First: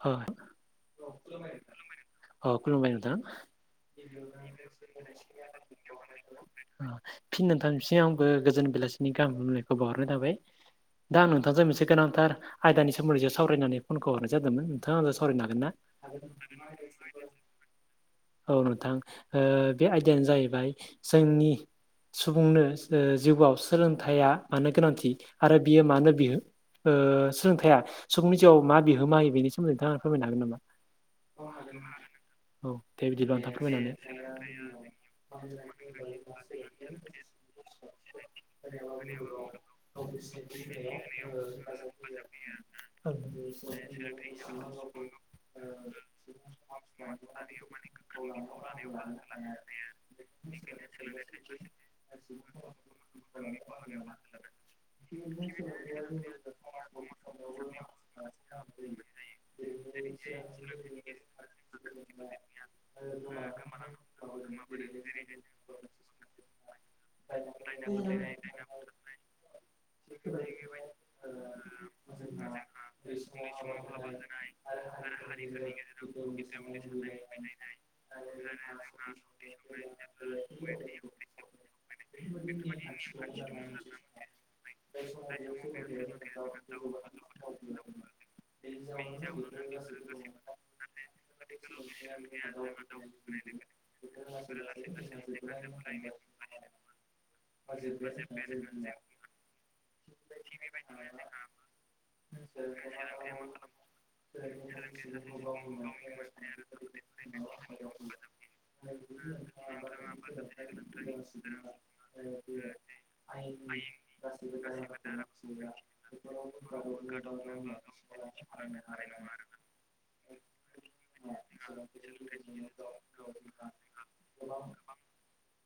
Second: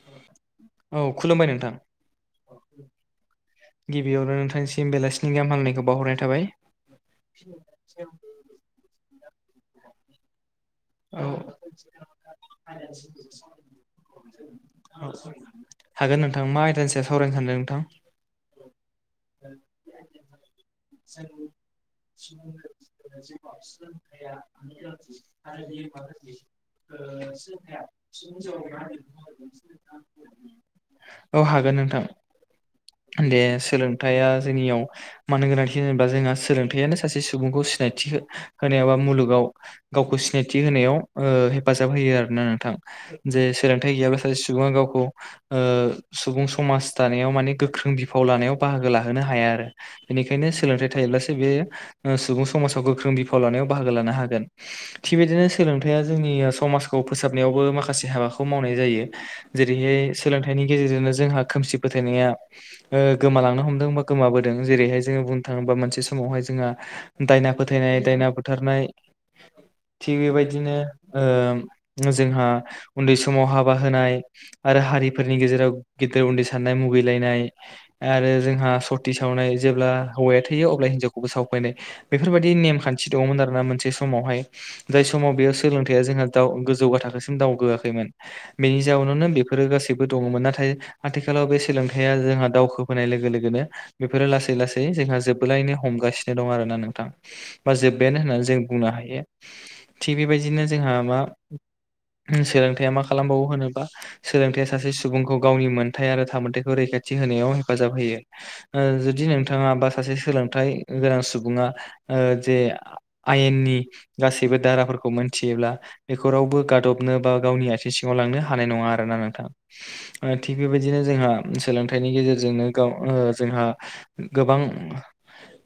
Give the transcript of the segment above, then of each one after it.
अ औ खुलुमबाय नोंथां। औ खुलुमबाय नोंथां। गिबियावनो नोंथांनिसिम बेलासिनि गाहाम हामलायनायखौ बावहरनाय थाबाय [unintelligible] फिन नोंथांनिसिम आंबो गोजोन बेलासिनि गाहाम हामलायनायखौ बाउहरनाय थाबाय। दा औ आं नोंथांजों मोनसे गोनांथार आयदानि सोमोन्दैसो सावरायनानै फनखौ हरनो जादोंमोन नोंथाङा सावरायनो हागोन ना हागोन नोंथां मा आयदानि सायाव सावरायनो सानदों नोंथां औ नोंथां ओ बे आयदायानो जाहैबाय जोंनि [inaudible] ओ सोलोंथाया सनि जिउआव मा बि होमाहोयो बेनि सोमोन्दै नोंथाङा फोरमायनो औ हागोन नोंथां नामा औ बिदिब्ला दे नोंथां सोलोंथाइया जोंनियाव मानो गोनांथि होनोबा जोंहा सोलोंथाइयानो सासे सुबुंखौ सिनायथि होनायाव बा मुलुगाव गावखौ सिनायथि होनायाव ओ हेफाजाब होयो आरोना नोंथां। औ। [unintelligible] गैया सासे सुबुङा गावखौ ओ सुबुं समाज दानायाव माने गो गोख्रों बिफाव लानायाव बाहागो लाहोनो हाया आरो। फोरमायनानै बेनिखायनो सोलोंथाइ थायोब्लासो बे ओ सुबुं समाजाव गोख्रों बिफाव लानायाव बाहागो लानो हागोन। थिग बेदिनो सोलोंथाइया जोंनि ओ समाजखौ फोसाबनायावबो माखासे हाबाखौ खौ मावनाय जायो जेरैहाय सोलोंथाइनि गेजेरजोंनो जोंहा खोमसि फोथायनाया ओ दायना गोमालांनो हमदों बा गोमाबोदों जेरैहाय जोङो बुंनो थाङोबा मोनसे समावहाय जोंहा दायना फोथायनाय दायना बुथारनाय थिग बेबायदि बेबायदिनो जोंहा जोंहा ओ जोंहा उन्दै समाव हाबा होनाय आरो हारिफोरनि गेजेराव गेदेर उन्दै साननाय मुगैलायनाय आरो जोंहा सत सावनाय जेब्ला हौवाया थैयो अब्ला हिनजावखौबो सावफैनाय बेफोरबायदि नेमखान्थि दङमोन आरोना मोनसे समावहाय जाय समाव बेयाव सोलोंथाइया जोंहा दाव गोजौगा थाखोसिम दावगोआखैमोन बेनि जाउनावनो बेफोरो गासैबो दङमोन नाथाय आथिखालाव बे सोलोंथाइया जोंहा दावखोबोनाय लोगो लोगोनो बेफोरो लासै लासै जोंहा जोबबोलायनो हमगासिनो दं आरोना नोंथां बा जोबबायानो होननानै जों बुंनो हाय यो थिग बेबायदिनो जोंहा मा सोलों थाया मा खालामबावो होनोबा सोलोंथाइया सासे सुबुंखौ गावनि मोन्थाय आरो थामोन्थायखौ रैखाथि होनायाव हेफाजाब होयो ओ जुदि नोंथाङा बा सासे सोलोंथाइ गोनां सुबुङा ओ जे आयेननि गासैबो दाराफोरखौ मोनथियोब्ला बेखौ रावबो गादब नो बा गावनि आथिं सिंआव लांनो हानाय नोङा आरोना नोंथां ओ थिग बेबायदिनो जोंहा सो थाइनि गेजेरजोंनो गाव ओ जोंहा गोबां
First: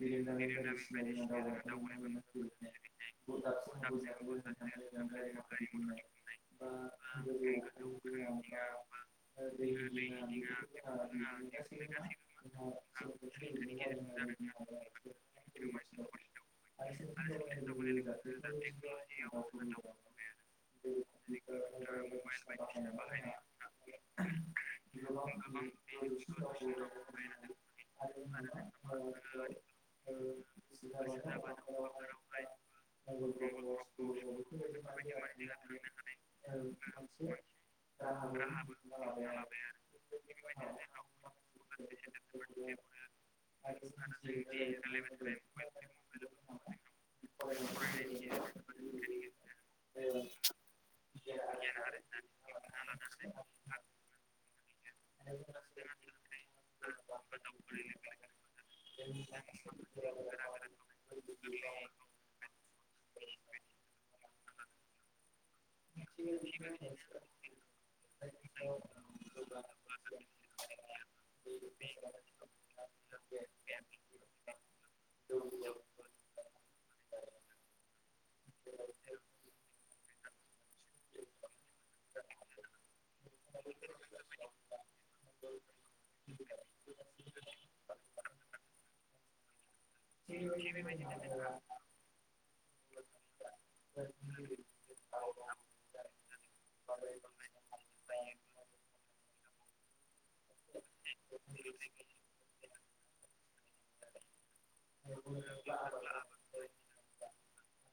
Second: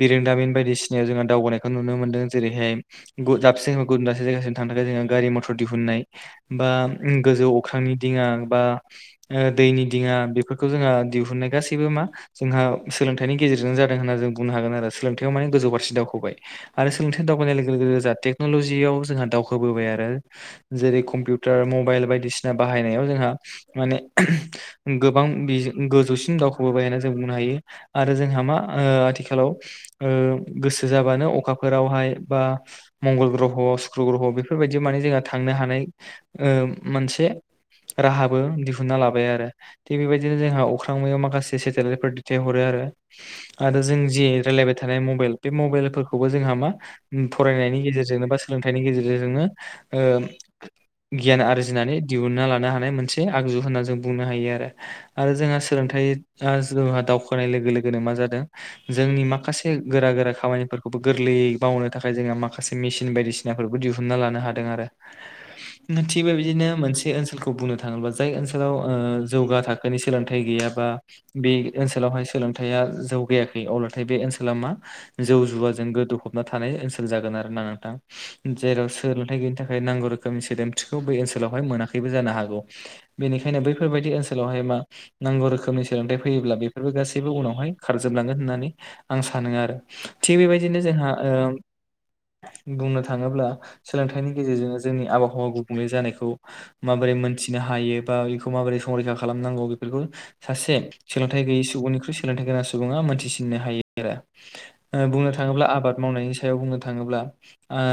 बिरोंदामिन बायदिसिनायाव जोंहा दावगानायखौ नुनो मोनदों जेरैहाय गु दाबसे गुबुन दाबसे जायगासिम थांनो थाखाय जोंहा गारि मथर दिहुननाय बा गोजौ अख्रांनि दिङा बा ओ दैनि दिङा बेफोर जों गबाय आरो सोलोंथाइ दावगानाय लोगो लोगो जोंहा टेक्न'लजियाव जोंहा दावखोबोबाय आरो जेरै कम टार, मबाइल बायदिसिना बाहायनायाव जोंहा माने उम गोब गोबां बिजों गोजौसिन दावखौबो बायो होननानै जों बुंनो हायो आरो जोंहा मा ओ आथिखालाव ओ गोसो जाबानो अखाफोरावहाय बा मंगल ग्रह', सुक्र ग्रह बेफोरबायदि माने जोंहा थांनो हानाय ओ मोनसे राहाबो दिहुन्ना लाबाय आरो‌। थिग बेबायदिनो जोंहा अख्रां मायाव माखासे सेटेलाइटफोर दैथायहरो आरो। आरो जों जे रायलायबाय थानाय मबाइल बे मबाइलफोरखौबो जोंहा मा उम फरायनायनि गेजेरजोंनो बा सोलोंथाइनि गेजेर जेरजोंनो ओ गियान आरजिनानै दिहुन्ना लानो हानाय मोनसे आगजु होनना जों बुंनो हायो आरो। आरो जोंहा सोलोंथाइआ जोंहा दावखोनाय लोगो लोगोनो मा जादों जोंनि माखासे गोरा गोरा खामानिफोरखौबो गोरलैयै मावनो था खाय जोंहा माखासे मेसिन बायदिसिनाफोरबो दिहुनना लानो हादों आरो। ओ थिग बे बिदिनो मोनसे ओनसोलखौ बुंनो थाङोब्ला जाय ओनसोलाव ओ जौगा बे सोलोंथाइ गैयाबा बे ओनसोलावहाय सोलोंथाइया जौगायाखै अब्लाथाय बे ओनसोला मा जौ जुवाजों गोदौ हबना थानाय ओनसोल जागोन आरोना नोंथां जेराव सोलोंथाइ गैयैनि था खाय नांगौ रोखोमनि सोदेमथिखौ बै ओनसोलावहाय मोनाखैबो जानो हागौ बेनिखायनो बैफोरबायदि ओनसो [unintelligible] गौ रोखोमनि सोलोंथाइ फैयोब्ला बेफोरबो गासैबो उनावहाय खारजोबलांगोन होननानै आं सानो आरो। थिग बेबायदिनो जोंहा ओ बुंनो थाङोब्ला सोलोंथाइनि गेजेरजोंनो जोंनि आबहावा गुबुंले जानायखौ माबोरै मोनथिनो हायो बा बेखौ माबोरै संरैखा खा खालामनांगौ बेफोरखौ सासे सोलोंथाइ गैयै सुबुंनिख्रुइ सोलोंथाइ गोनां सुबुङा मोनथिसिननो हायो ओरा ओ बुंनो थाङोब्ला आबाद मावनायनि सायाव बुंनो थाङोब्ला [inaudible] खौ मा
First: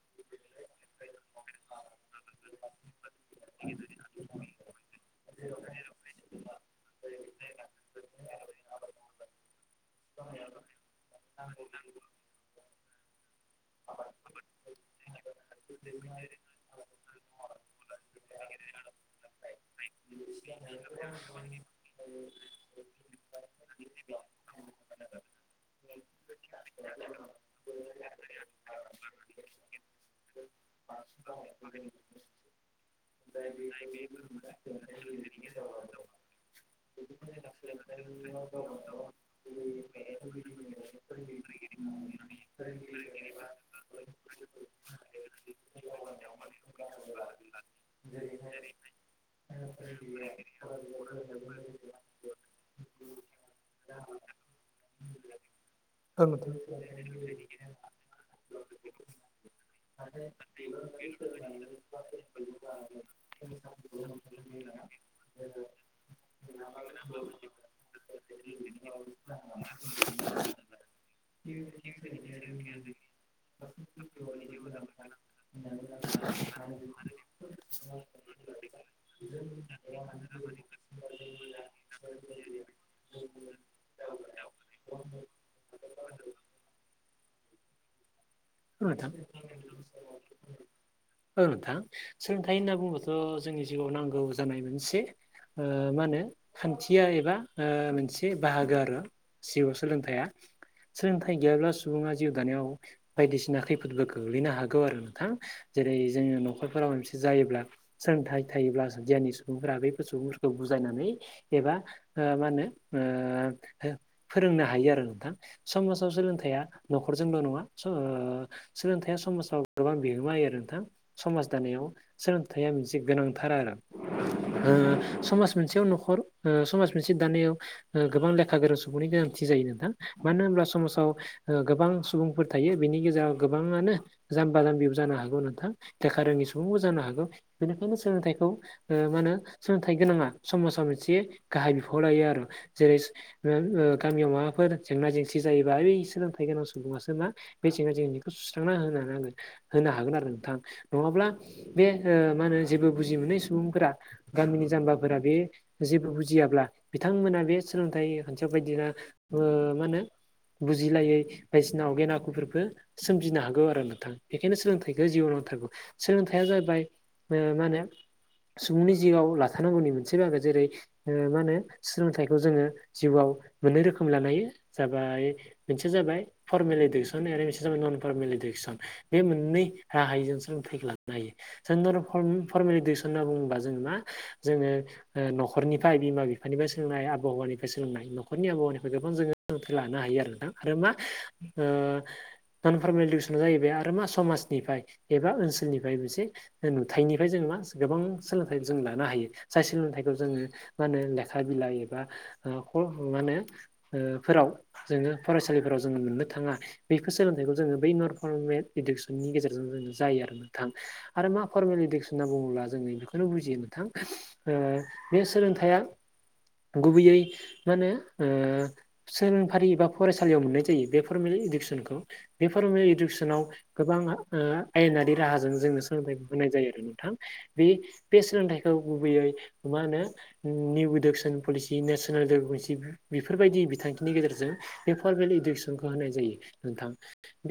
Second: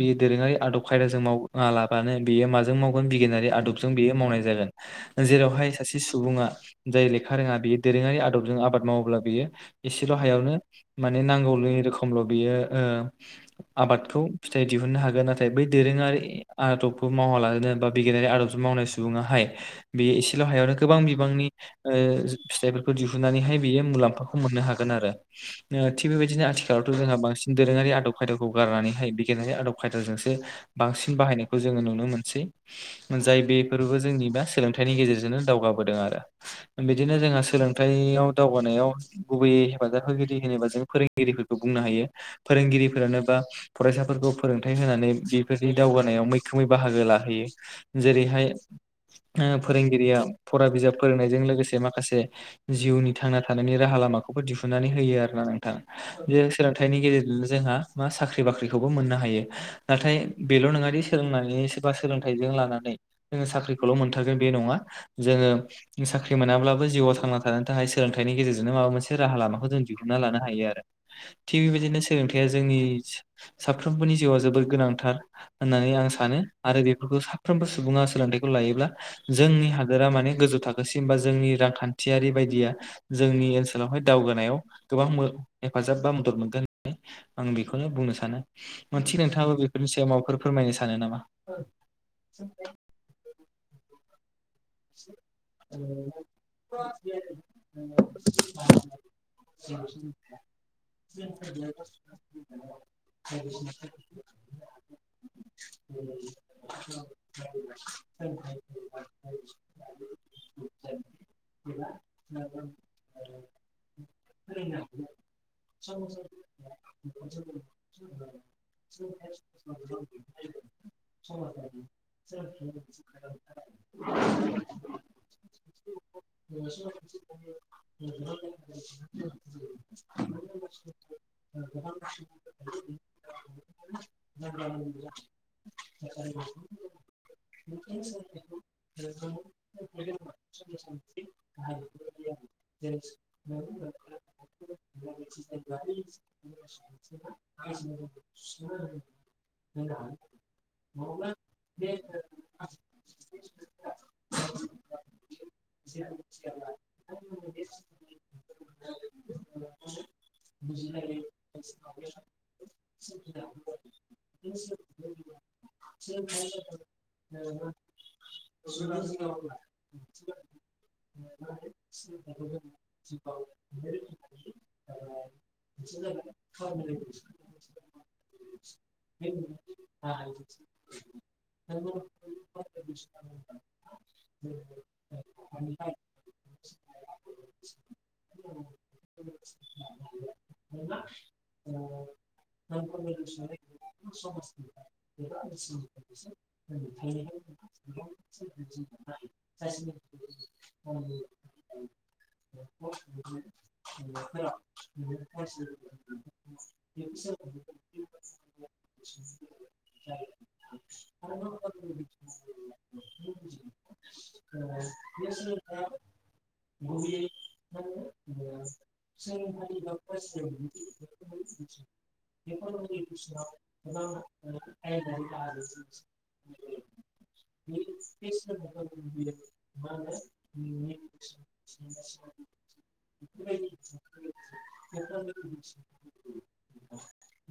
बियो दोरोङारि आदब खायदाजों मावा लाबानो बेयो माजों माव मोन बिगिनारि आदबजों बेयो मावनाय जागोन। जेरावहाय सासे सुबुङा जाय लेखा रोङा बेयो दोरोङारि आदबजों आबाद मावोब्ला बियो एसेल' हायावनो माने नांगौल' एरोखोमल' बेयो ओ आबादखौ फिथाइ दिहुननो हागोन नाथाय बै दोरोङारि आदबखौ मावालावानो बा बिगिनारि आदबजों मावनाय सुबुङाहाय बेयो एसेल' हायावनो गोबां बिबांनि ओ जो फिथाइफोरखौ दिहुननानैहाय बेयो मुलाम्फाखौ मोननो हागोन आरो। ओ थिग बेबायदिनो आथिखालावथ' जोंहा बांसिन दोरोङारि आदब खायदाखौ गारनानैहाय बिगिनारि आदब खायदाजोंसो बांसिन बाहायनायखौ जोङो नुनो मोनसै जाय बेफोरबो जोंनि दा सोलोंथाइनि गेजेरजोंनो दावगाबोदों आरो बिदिनो जोंहा सोलों थायाव दावगानायाव गुबैयै हेफाजाब होगिरि होनोबा जों फोरोंगिरिफोरखौ बुंनो हायो। फोरोंगिरिफोरानो बा फरायसाफोरखौ फोरोंथाइ होनानै बेफोरनि दावगानायाव मैखोमै बाहागो लाहोयो। जेरैहाय ओ फोरोंगिरिया फरा बिजाब फोरोंनायजों लोगोसे माखासे जिउनि थांना थानायनि राहा लामाखौबो दिहुननानै होयो आरोना नोंथां। बे सोलोंथाइनि गेजेरजोंनो जोंहा मा साख्रि बाख्रिखौबो मोननो हायो। नाथाय बेल' नङादि सोलोंनानै सोरबा सोलोंथाइजों लानानै जोङो साख्रिखौल' मोन थारगोन बे नङा जोङो साख्रि मोनाब्लाबो जिउआव थांना थानो थाखाय सोलोंथाइनि गेजेरजोंनो माबा मोनसे राहा लामाखौ जों दिहुनना लानो हायो आरो। थिग बेबायदिनो सोलोंथाइया जोंनि साफ्रोमबोनि जिउआ जोबोद गोनांथार होननानै आं सानो आरो बे फोरखौ साफ्रोमबो सुबुङा सोलोंथाइखौ लायोब्ला जोंनि हादोरा माने गोजौ थाखोसिम बा जोंनि रांखान्थियारि बायदिया जोंनि ओनसोलावहाय दावगानायाव गोबां मो हेफाजाब बा मदद मोनगोन होननानै आं बेखौनो बुंनो सानो। मोन नोंथां थिग नोंथाङाबो बेफोरनि सायाव माबाफोर फोरमायनो सानो नामा? औ नोंथां सोलोंथाइ होनना बुङोबाथ' जोंनि जिउआव नांगौ जानाय मोनसे ओ मा होनो खान्थिया एबा ओ मोनसे बाहागो आरो जिउआव सोलोंथाइया। सोलोंथाइ गैयाब्ला सुबुङा जिउ दानायाव बायदिसिना खैफोदबो गो-गोग्लैनो हागौ आरो नोंथां जेरै जोङो न'खरफोराव मोनसे जायोब्ला सोलोंथाइ थायोब्लासो गियानि सुबुंफोरा बै खौ बुजायनानै एबा मा होनो ओ फोरोंनो हायो आरो नोंथां समाजाव सोलोंथाइया न'खरजोंल' नंङा स सोलोंथाइया समाजाव गोबां बिहोमायो आरो नोंथां समाज दानायाव सोलोंथाइया मोनसे गोनांथार आरो समाज मोनसेयाव न'खर समाज मोनसे दानायाव गोबां लेखा गोरों सुबुंनि गोनांथि जायो नोंथां मानो होनब्ला समाजाव गोबां सुबुं बियो बेनि गेजेराव गोबाङानो जाम्बा जाम्बिबो जानो हायो नोंथां लेखा रोङि सुबुंबो जानो हागौ बेनिखायनो सोलोंथाइखौ मा होनो सोलोंथाइ गोनांङा समाजा मोनसे गाहाय बिफाव लायो आरो जेरै- गामियाव माबाफोर जेंना जेंसि जायोबा सोलोंथाइ गोनां सुबुङासो मा बेसेङाव जों बेखौ सुस्रांना होनो नांगोन होनो हागोन आरो नोंथां नङाब्ला बे ओ मा होनो जेबो बुजि मोनै सुबुंफोरा गामिनि जाम्बाफोरा बे जेबो बुजियाब्ला बिथांमोना बे सोलोंथाइ ओ [unintelligible] बायदिना ओ मा होनो बुजिलायै बायदिसिनाव गेना फोरबो सोमजिनो हागौ आरो नोंथां बेनिखायनो सोलोंथाइखौ जिउआव नांथारगौ सोलोंथाइया जाबाय मा होनो सुबुंनि जिउआव लाथानांगौनि मोनसे बागो जेरै मा होनो सोलोंथाइखौ जोङो जिउआव मोननै रोखोम लानो हायो जाबाय मोनसेया जाबाय फर्मेल इडुकेसन आरो जाबाय नन फारमेल इडुकेसन बे मोननै राहायजों जों सोलोंथाइखौ लाबनोहायो जों फरमेलि [unintelligible] सन होनना बुङोबा जोङो मा जोङो ओ न'खरनिफ्राय बिमा बिफानिफ्राय सोलोंनाय आबहावानिफ्राय सोलोंनाय नखरनि आबहावानिफ्राय गोबां जोङो लानो हायो आरो नोंथां आरो मा ओ नान फरमेल इडुकेसना जाहैबाय आरो मा समाजनिफ्राय एबा ओनसोलनिफ्राय मोनसे नुथायाइनिफ्राय जों मा गोबां सोलोंथाइ जों लानो हायो जाय सोलोंथाइखौ जोङो मा होनो लेखा बिलाइ एबा ओ [unintelligible] मा होनो फोराव जोङो फरायसालिफोराव जोङो मोननो थाङा बेफोर सोलोंथाइखौ जोङो बै नरफरमेल इडुकेसननि गेजेरजों जोङो जायो आरो नोंथां आरो मा फरमेल इद [unintelligible] होनना बुंब्ला जोंङो बेखौनो बुजियोनोंथां बे सोलोंथाया गुबैयै मा होनो ओ सोलोंफारि बा फरायसालियाव मोननाय जायो बेफो फर्मेल इडुकेसनखौ बे फरमेल इडुकेसनाव गोबां ओ आयेनारि राहाजों जोंनो सोलोंथाइखौ होनाय जायो आरो नोंथां बे बे सोलोंथाइखौ गुबैयै मा होनो निउ इडुकेसन पलिसि नेसनेल [unintelligible] सि बेफोरबायदि बिथांखिनि गेजेरजों बे फरमेल इडुकेसनखौ होनाय जायो नोंथां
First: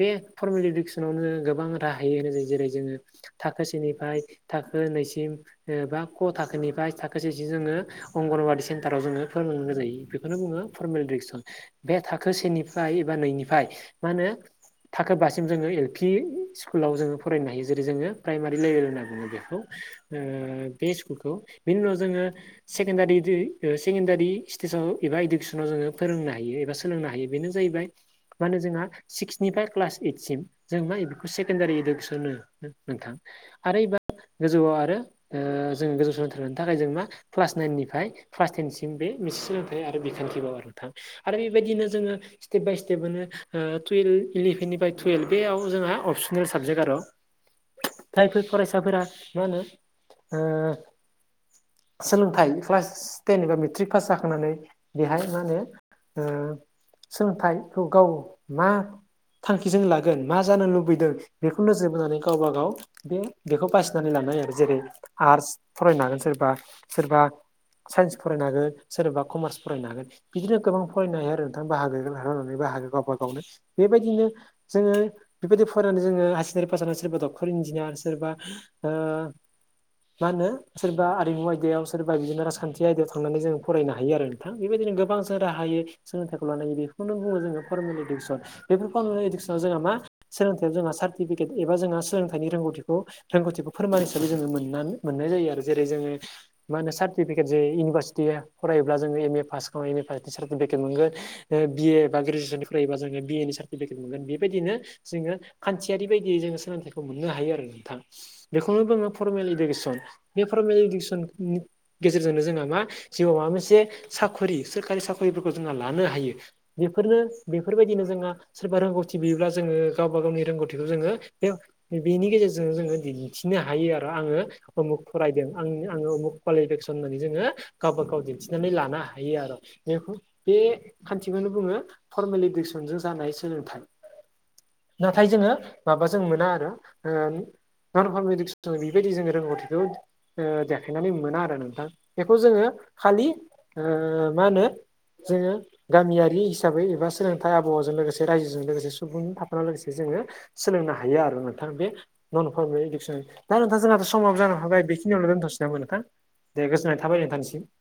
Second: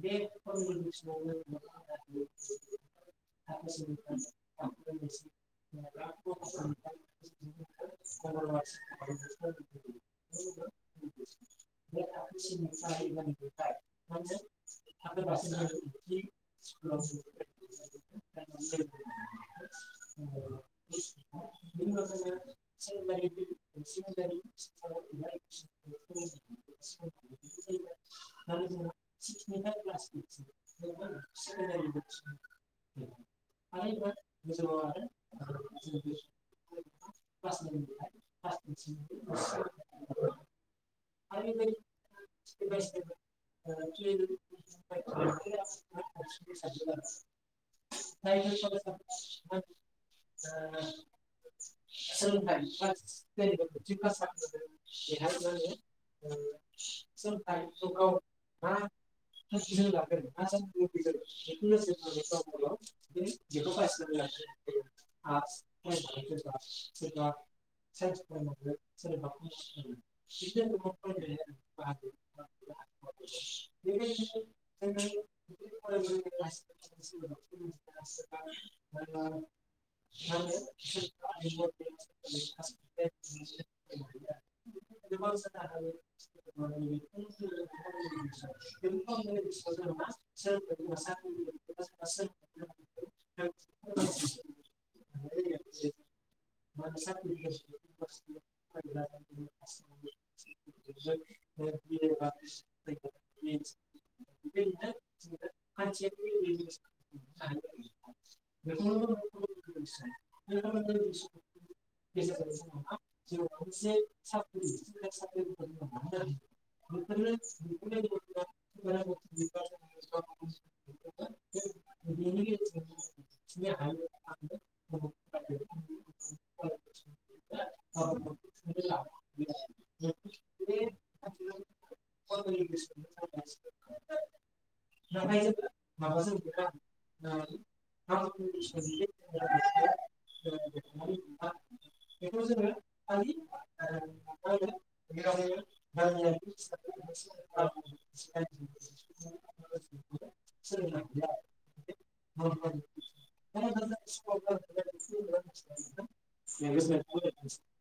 बे फरमेल इडुकेसनावनो गोबां राहा हायो होननाय जायो जेरै जोङो थाखोसेनिफ्राय थाखो नैसिम बा क' थाखोनिफ्राया थाखो सेसिम जोङो अंगनबादि सेन्टाराव जोङो [unintelligible] मोन जायो बेखौनो बुङो फरमेल इडुकेसन बे थाखो सेनिफ्राय एबा नैनिफ्राय मा होनो थाखोबासिम जोङो एल पि स्कुलाव जोङो फरायनो हायो जेरै जोङो प्राइमारि लेभेल होनना बुङो बेखौ ओ बे स्कुलखौ बिनि उनाव जोङो सेकेन्डारि [unintelligible] सेकेन्डारि स्टिसाव एबा इडुकेसनाव जोङो फोरोंनो हायो एबा सोलोंनो हायो बेनो जाहैबाय मानो होनो जोंहा सिक्सनिफ्राय क्लास ओइटसिम जों मा बेखौ सेकेण्डारि इडुकेसन होनो नोंथां आरो एबा गोजौआव आरो ओ जोङ गोजौ सोलोंथाइ लानो थाखाय जों मा क्लास नाइननिफ्राय क्लास टेनसिम बे मोनसे सोलोंथाइ आरो बिखान्थि बाव आरो नोंथां आरो बेबायदिनो जोङो स्टेप बाय स्टेपनो टुवेल्भ इलेभेननिफ्राय टुयेल्भ बेयाव जोंहा अपसनेल साबजेक्ट आर जायफोर फरायसाफोरा मा होनो ओ सोलोंथाइ क्लास टेन एबा मेट्रिक पास जाखांनानै बेहाय मा होनो ओ सोलोंथाइखौ गाव मा थांखिजों लागोन मा जानो लुबैदों बेखौ नोजोर बोनानै गावबा गाव बे बेखौ बासिना लानाय आरो जेरै आर्टस फरायनो हागोन सोरबा सोरबा साइन्स फरायनो हागोन सोरबा कमार्स फरायनो हागोन बिदिनो गोबां फरायनो हायो आरो नोंथां बाहागो [unintelligible] [unintelligible] गावबा गावनो बेबायदिनो जोङो बेबायदि फरायनानै जोङो हायार सेकेडारि पास जानानै सोरबा डक्टर इन्जिनियार सोरबा ओ मा होनो सोरबा आरिमु आयदायाव सोरबा बिदिनो राजखान्थि आयदायाव थांनानै जों फरायनो हायो आरो नों थां बेबायदिनो गोबां जों राहायै सोलोंथाइखौ लानाय हायो बेखौनो बुङो जोङो फरमेल इ [unintelligible] केसन बेफोरखौ [unintelligible] इडुकेसनाव जोंहा मा सोलोंथाइयाव जोंहा सार्टिफिकेट एबा जोंहा सोलोंथाइनि रोंगौथिखौ रोंगौथिखौ फोरमान हिसाबै जोङो मोननानै मोननाय जायो आरो जेरै जोङो मा होनो सार्टिफिकेट जे इउनिभारसिटिया फरायोब्ला जोङो एम ए पास खालामनानै एम ए पासनि सार्टिफिकेट मोनगोन बि ए बा ग्रेजुवेसन फरायोबा जोङो बि एनि सार्टिफिकेट मोनगोन बेबायदिनो जोङो खान्थियारि बायदियै जोङो सोलोंथाइखौ मोननो हायो आरो नोंथां। बेखौनो बुङो फरमेल इडुकेसन। बे फरमेल इडुकेसननि गेजेरजोंनो जोंहा मा जिउआव माबा मोनसे साखरि सोरखारि साखरिफोरखौ जोंना लानो हायो। बेफोरनो बेफोरबायदिनो जोंहा सोरबा रोंगौथि नुयोब्ला जोङो गावबा गावनि रोंगौथिखौ जोङो [unintelligible] बेनि गेजेरजों जोङो दिन्थिनो हायो आरो आङो उमुक फरायदों आं आङो उमुख कुवालिफिकेसन होननानै जोङो गावबा गाव दिन्थिनानै लानो हायो आर बेखौ बे खान्थिखौनो बुङो फर्मेल इडुकेसनजों जानाय सोलोंथाइ नाथाय जोङो माबा जों मोना आरो ओ नन फर्मेल इदुकेसन बेबायदि जों रोंगौथिखौ ओ देखायनानै मोना आरो नोंथां बेखौ जोङो खालि ओ मा होनो जोङो गामियारि हिसाबै एबा सोलोंथाइ आबहावाजों लोगोसे रायजोजों लोगोसे सुबुंजों थाफानानै लोगोसे जोङो सोलोंनो हायो आरो नोंथां बे नन फरमेल इडुकेसन दा नोंथां जोंहाथ' समाबो जाना फैबाय बेखिनियावनो दोनथ'सै नामा नोंथां। दे गोजोन्नाय थाबाय नोंथांनिसिम